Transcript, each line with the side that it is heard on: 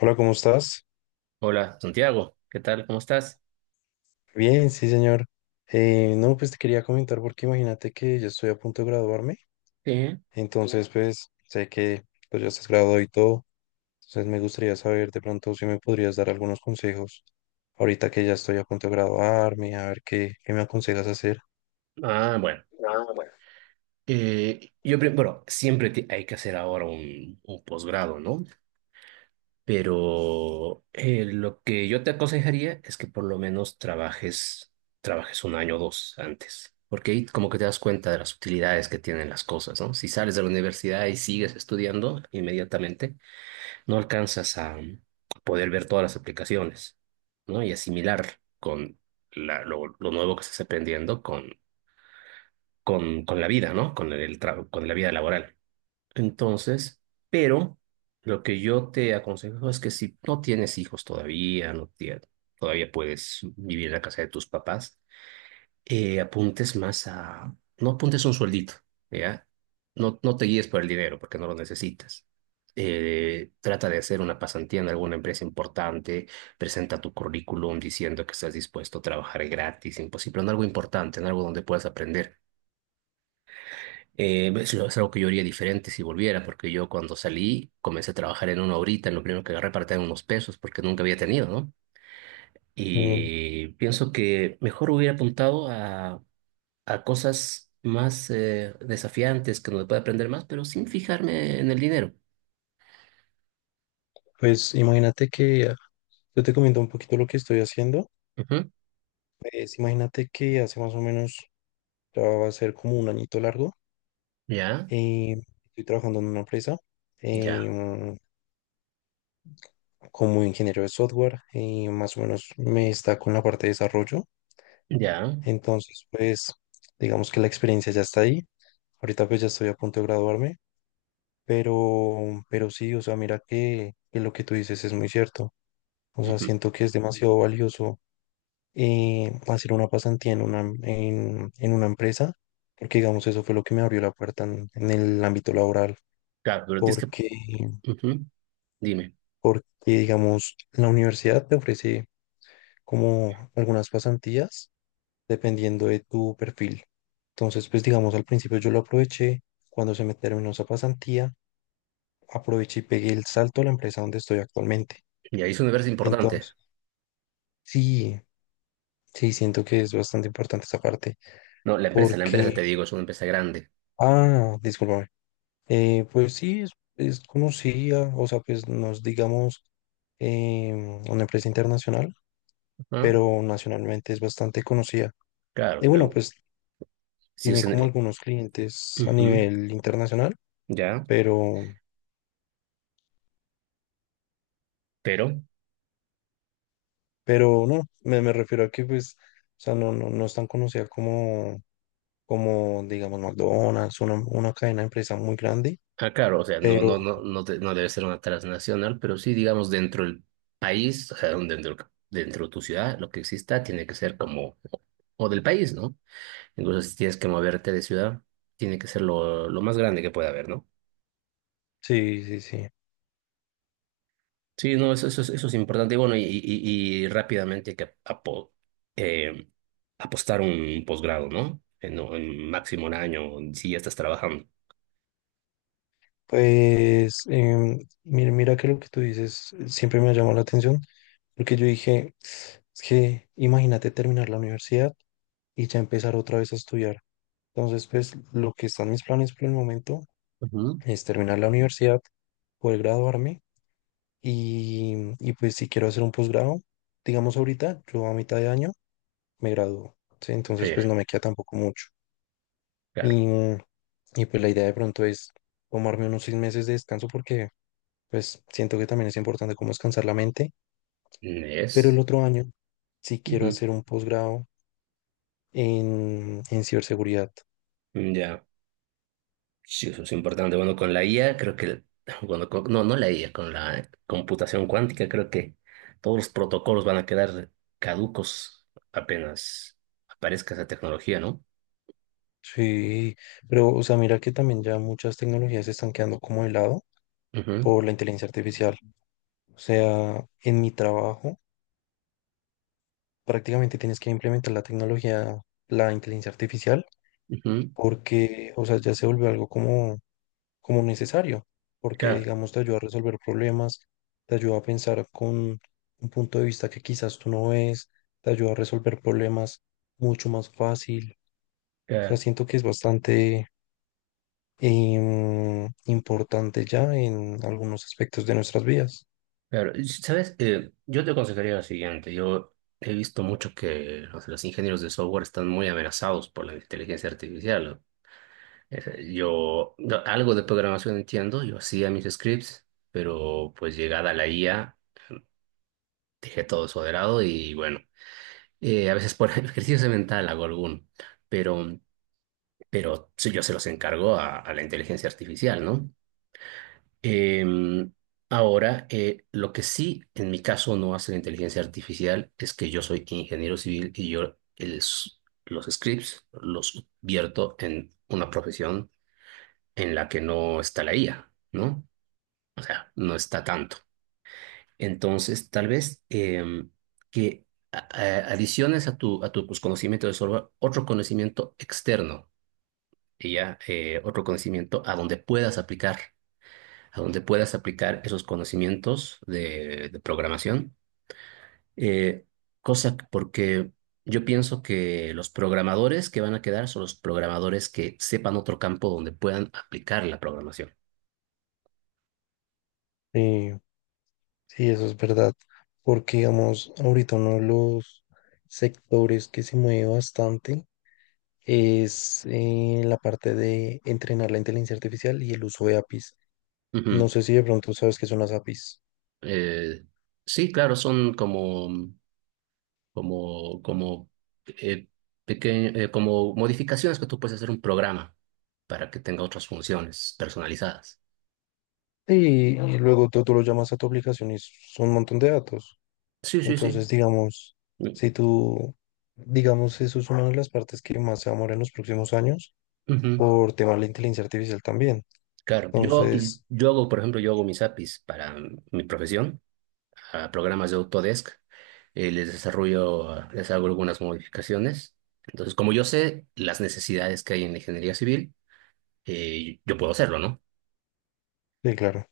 left: Hola, ¿cómo estás?
right: Hola, Santiago, ¿qué tal? ¿Cómo estás?
left: Bien, sí, señor. No, pues te quería comentar porque imagínate que yo estoy a punto de graduarme,
right: Sí.
left: entonces claro. Pues sé que pues ya estás graduado y todo, entonces me gustaría saber de pronto si me podrías dar algunos consejos ahorita que ya estoy a punto de graduarme, a ver qué me aconsejas hacer.
right: Ah, bueno,
left: Ah, bueno.
right: yo, pri- bueno, siempre te- Hay que hacer ahora un posgrado, ¿no? Pero lo que yo te aconsejaría es que por lo menos trabajes un año o dos antes, porque ahí como que te das cuenta de las utilidades que tienen las cosas, ¿no? Si sales de la universidad y sigues estudiando inmediatamente, no alcanzas a poder ver todas las aplicaciones, ¿no? Y asimilar con lo nuevo que estás aprendiendo con la vida, ¿no? Con la vida laboral. Entonces, pero lo que yo te aconsejo es que, si no tienes hijos todavía, no tie- todavía puedes vivir en la casa de tus papás. No apuntes un sueldito, ¿ya? No, no te guíes por el dinero porque no lo necesitas. Trata de hacer una pasantía en alguna empresa importante, presenta tu currículum diciendo que estás dispuesto a trabajar gratis, imposible, en algo importante, en algo donde puedas aprender. Es algo que yo haría diferente si volviera, porque yo, cuando salí, comencé a trabajar en una horita, en lo primero que agarré para tener unos pesos, porque nunca había tenido, ¿no?
left: Eh,
right: Y pienso que mejor hubiera apuntado a cosas más desafiantes, que donde pueda aprender más, pero sin fijarme en el dinero.
left: pues imagínate que yo te comento un poquito lo que estoy haciendo,
right: Ujú.
left: pues imagínate que hace más o menos, ya va a ser como un añito largo.
right: Ya,
left: Eh, Estoy trabajando en una empresa eh,
right: ya,
left: como ingeniero de software y más o menos me está con la parte de desarrollo.
right: ya.
left: Entonces, pues, digamos que la experiencia ya está ahí. Ahorita pues ya estoy a punto de graduarme, pero sí, o sea, mira que lo que tú dices es muy cierto. O sea,
right: Ujú.
left: siento que es demasiado valioso hacer una pasantía en en una empresa, porque digamos, eso fue lo que me abrió la puerta en el ámbito laboral,
right: Claro, pero tienes
left: porque
right: que... Ujú. Dime.
left: digamos, la universidad te ofrece como algunas pasantías dependiendo de tu perfil. Entonces, pues digamos, al principio yo lo aproveché, cuando se me terminó esa pasantía, aproveché y pegué el salto a la empresa donde estoy actualmente.
right: Y ahí es una empresa importante.
left: Entonces, sí, sí, siento que es bastante importante esa parte,
right: No, la empresa
left: porque,
right: te digo, es una empresa grande.
left: ah, discúlpame. Eh, pues sí, es, es conocida, o sea, pues nos digamos una empresa internacional,
right: Ajá.
left: pero nacionalmente es bastante conocida.
right: Claro,
left: Y bueno,
right: pero
left: pues
right: si
left: tiene
right: es
left: como
right: en...
left: algunos clientes a
right: Ujú.
left: nivel internacional,
right: Ya,
left: pero,
right: pero,
left: pero no, me refiero a que pues, o sea, no es tan conocida como, como digamos, McDonald's, una cadena de empresa muy grande,
right: ah, claro, o sea, no,
left: pero
right: no, no, no, no debe ser una transnacional, pero sí, digamos, dentro del país, o sea, dentro de tu ciudad, lo que exista tiene que ser como, o del país, ¿no? Incluso si tienes que moverte de ciudad, tiene que ser lo más grande que pueda haber, ¿no?
left: sí, sí, sí.
right: Sí, no, eso es importante. Y bueno, y rápidamente hay que eh, apostar un posgrado, ¿no? En máximo un año, si ya estás trabajando.
left: Pues, mira que lo que tú dices siempre me ha llamado la atención, porque yo dije, es que imagínate terminar la universidad y ya empezar otra vez a estudiar. Entonces, pues lo que están mis planes por el momento
right: Ujú.
left: es terminar la universidad, poder graduarme pues si quiero hacer un posgrado, digamos ahorita, yo a mitad de año me gradúo, ¿sí?
right: Sí,
left: Entonces, pues no me queda tampoco mucho.
right: claro.
left: Y, y pues la idea de pronto es tomarme unos 6 meses de descanso, porque pues siento que también es importante como descansar la mente, pero el
right: Es.
left: otro año sí quiero hacer un posgrado en ciberseguridad.
right: Ya, sí, eso es importante. Bueno, con la IA creo que, no, no la IA, con la computación cuántica creo que todos los protocolos van a quedar caducos apenas aparezca esa tecnología, ¿no?
left: Sí, pero o sea, mira que también ya muchas tecnologías se están quedando como de lado
right: Ujú,
left: por la inteligencia artificial. O sea, en mi trabajo prácticamente tienes que implementar la tecnología, la inteligencia artificial,
right: ujú.
left: porque, o sea, ya se volvió algo como, como necesario, porque,
right: Claro,
left: digamos, te ayuda a resolver problemas, te ayuda a pensar con un punto de vista que quizás tú no ves, te ayuda a resolver problemas mucho más fácil. O sea,
right: claro,
left: siento que es bastante, importante ya en algunos aspectos de nuestras vidas.
right: claro. Y, ¿sabes? Yo te aconsejaría lo siguiente. Yo he visto mucho que, o sea, los ingenieros de software están muy amenazados por la inteligencia artificial, ¿no? Ese, yo no, algo de programación entiendo, yo hacía mis scripts, pero pues, llegada la IA, dejé todo eso de lado y, bueno, a veces por ejercicio mental hago alguno, pero, pero sí, yo se los encargo a la inteligencia artificial, ¿no? Em, Ahora, lo que sí en mi caso no hace la inteligencia artificial es que yo soy ingeniero civil y yo los scripts los vierto en una profesión en la que no está la IA, ¿no? O sea, no está tanto. Entonces, tal vez que adiciones a tu pues, conocimiento de software, otro conocimiento externo, y ya otro conocimiento a donde puedas aplicar, a donde puedas aplicar esos conocimientos de programación. Eh, Porque yo pienso que los programadores que van a quedar son los programadores que sepan otro campo donde puedan aplicar la programación.
left: Sí, sí, eso es verdad, porque digamos, ahorita uno de los sectores que se mueve bastante es la parte de entrenar la inteligencia artificial y el uso de APIs. No
right: Ujú.
left: sé si de pronto sabes qué son las APIs.
right: Eh, sí, claro, son como, como, eh, como modificaciones que tú puedes hacer un programa para que tenga otras funciones personalizadas.
left: Y luego tú lo llamas a tu aplicación y son un montón de datos.
right: Sí, sí, sí.
left: Entonces, digamos,
right: Mm,
left: si tú, digamos, eso es una de las partes que más se va a mover en los próximos años
right: ujú.
left: por tema de la inteligencia artificial también.
right: Claro, yo,
left: Entonces,
right: yo hago, por ejemplo, yo hago mis APIs para mi profesión, a programas de Autodesk, les desarrollo, les hago algunas modificaciones. Entonces, como yo sé las necesidades que hay en la ingeniería civil, yo puedo hacerlo, ¿no?
left: sí, claro.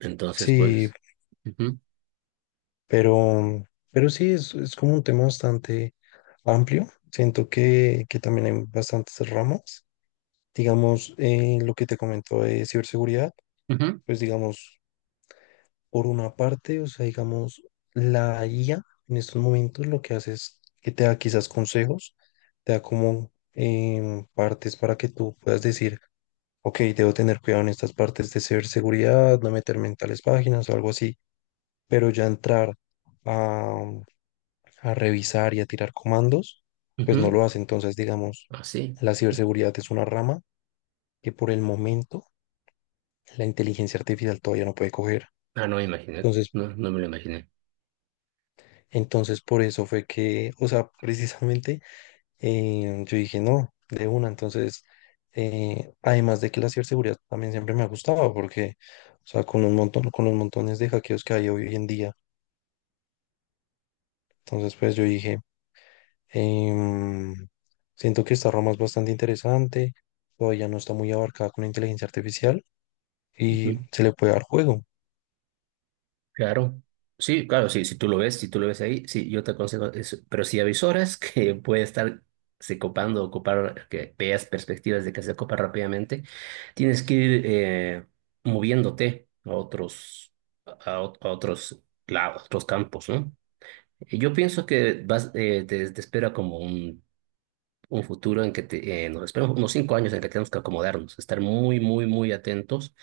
right: Entonces,
left: Sí,
right: pues, ujú,
left: pero, pero sí, es como un tema bastante amplio. Siento que también hay bastantes ramas. Digamos, lo que te comento de ciberseguridad,
right: ujú,
left: pues digamos, por una parte, o sea, digamos, la IA en estos momentos lo que hace es que te da quizás consejos, te da como partes para que tú puedas decir ok, debo tener cuidado en estas partes de ciberseguridad, no meterme en tales páginas o algo así, pero ya entrar a, a revisar y a tirar comandos, pues no
right: ujú,
left: lo hace. Entonces, digamos,
right: así.
left: la ciberseguridad es una rama que por el momento la inteligencia artificial todavía no puede coger.
right: Ah, no me imaginé,
left: Entonces,
right: no, no me lo imaginé.
left: entonces, por eso fue que, o sea, precisamente yo dije, no, de una. Entonces, además de que la ciberseguridad también siempre me ha gustado, porque, o sea, con un montón, con los montones de hackeos que hay hoy en día. Entonces, pues yo dije, em, siento que esta rama es bastante interesante, todavía no está muy abarcada con la inteligencia artificial y
right: Ujú.
left: se le puede dar juego.
right: Claro, sí, claro, sí, si tú lo ves, si tú lo ves ahí, sí, yo te aconsejo eso. Pero si avisoras que puede estar se copando, ocupar, que veas perspectivas de que se copa rápidamente, tienes que ir moviéndote a otros campos, ¿no? Y yo pienso que vas, te espera como un futuro en que nos esperan unos 5 años en que tenemos que acomodarnos, estar muy, muy, muy atentos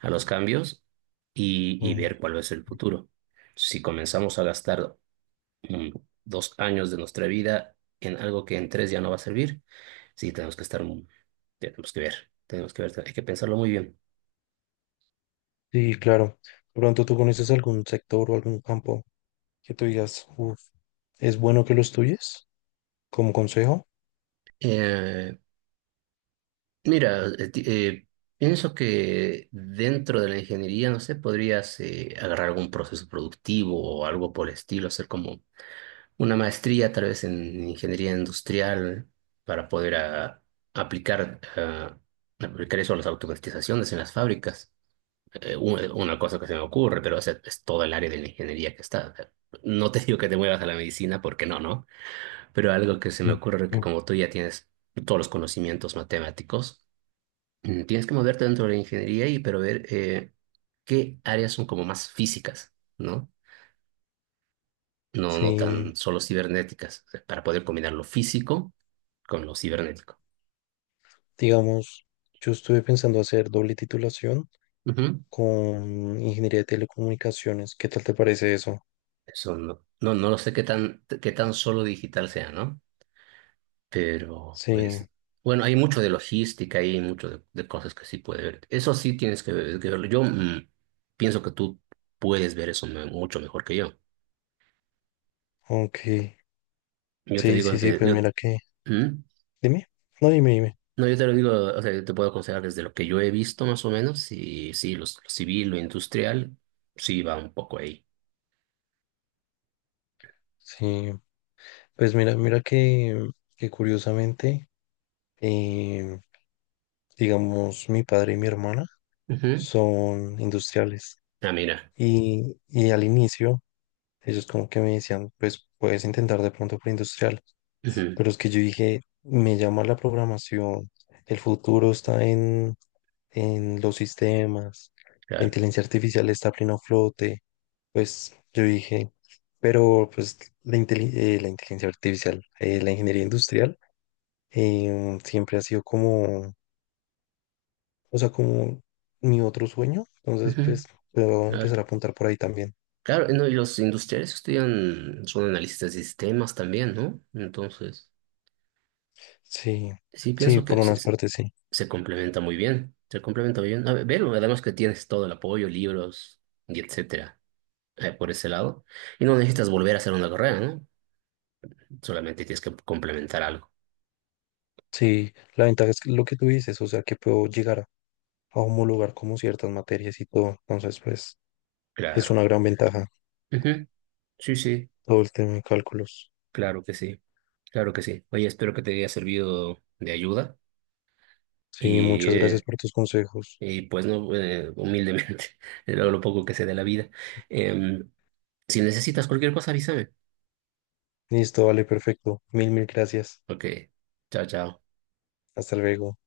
right: a los cambios y
left: Mm,
right: ver cuál es el futuro. Si comenzamos a gastar mm, 2 años de nuestra vida en algo que en tres ya no va a servir, sí, tenemos que estar, tenemos que ver, tenemos que ver, hay que pensarlo muy bien.
left: sí, claro. De pronto tú conoces algún sector o algún campo que tú digas, "Uf, es bueno que lo estudies como consejo."
right: Eh, Mira, pienso que dentro de la ingeniería, no sé, podrías agarrar algún proceso productivo o algo por el estilo, hacer como una maestría tal vez en ingeniería industrial para poder aplicar, ah, aplicar eso a las automatizaciones en las fábricas. Una cosa que se me ocurre, pero es todo el área de la ingeniería que está. No te digo que te muevas a la medicina porque no, ¿no? Pero algo que se me
left: Mm,
right: ocurre, que
left: mm.
right: como tú ya tienes todos los conocimientos matemáticos, tienes que moverte dentro de la ingeniería y, pero, ver qué áreas son como más físicas, ¿no? No, no
left: Sí.
right: tan solo cibernéticas, o sea, para poder combinar lo físico con lo cibernético.
left: Digamos, yo estuve pensando hacer doble titulación
right: Ujú.
left: con ingeniería de telecomunicaciones. ¿Qué tal te parece eso?
right: Eso no lo sé, qué tan, solo digital sea, ¿no? Pero
left: Sí,
right: pues, bueno, hay mucho de logística, hay mucho de cosas que sí puede ver. Eso sí tienes que verlo. Yo pienso que tú puedes ver eso mucho mejor que yo.
left: ok.
right: Yo te
left: Sí,
right: digo,
left: sí, sí, pues
right: yo.
left: mira que.
right: ¿Mm?
left: Dime. No, dime, dime.
right: No, yo te lo digo, o sea, yo te puedo aconsejar desde lo que yo he visto más o menos, y sí, lo civil, lo industrial, sí va un poco ahí.
left: Sí, pues mira, mira que curiosamente, eh, digamos, mi padre y mi hermana
right: Ujú.
left: son industriales.
right: Ah, mira.
left: Y al inicio, ellos como que me decían, pues puedes intentar de pronto preindustrial.
right: Ujú,
left: Pero es que yo dije, me llama la programación, el futuro está en los sistemas, la
right: claro.
left: inteligencia artificial está a pleno flote. Pues yo dije, pero pues la inteligencia artificial, la ingeniería industrial, siempre ha sido como, o sea, como mi otro sueño. Entonces,
right: Ujú,
left: pues puedo
right: claro.
left: empezar a apuntar por ahí también.
right: Claro, no, y los industriales estudian, son analistas de sistemas también, ¿no? Entonces,
left: Sí,
right: sí
left: sí,
right: pienso
left: por
right: que se,
left: unas
right: se-
left: partes sí.
right: se complementa muy bien, se complementa muy bien. A ver, velo, además que tienes todo el apoyo, libros y etcétera, por ese lado. Y no necesitas volver a hacer una carrera, ¿no? Solamente tienes que complementar algo.
left: Sí, la ventaja es que lo que tú dices, o sea, que puedo llegar a homologar como ciertas materias y todo. Entonces, pues, es
right: Claro.
left: una gran ventaja
right: Ujú. Sí, sí,
left: todo el tema de cálculos.
right: claro que sí, claro que sí. Oye, espero que te haya servido de ayuda
left: Sí,
right: y,
left: muchas gracias
right: eh,
left: por tus consejos.
right: y pues no, humildemente, lo poco que sé de la vida. Em, Si necesitas cualquier cosa, avísame.
left: Listo, vale, perfecto. Mil gracias.
right: Ok, chao, chao.
left: Hasta luego.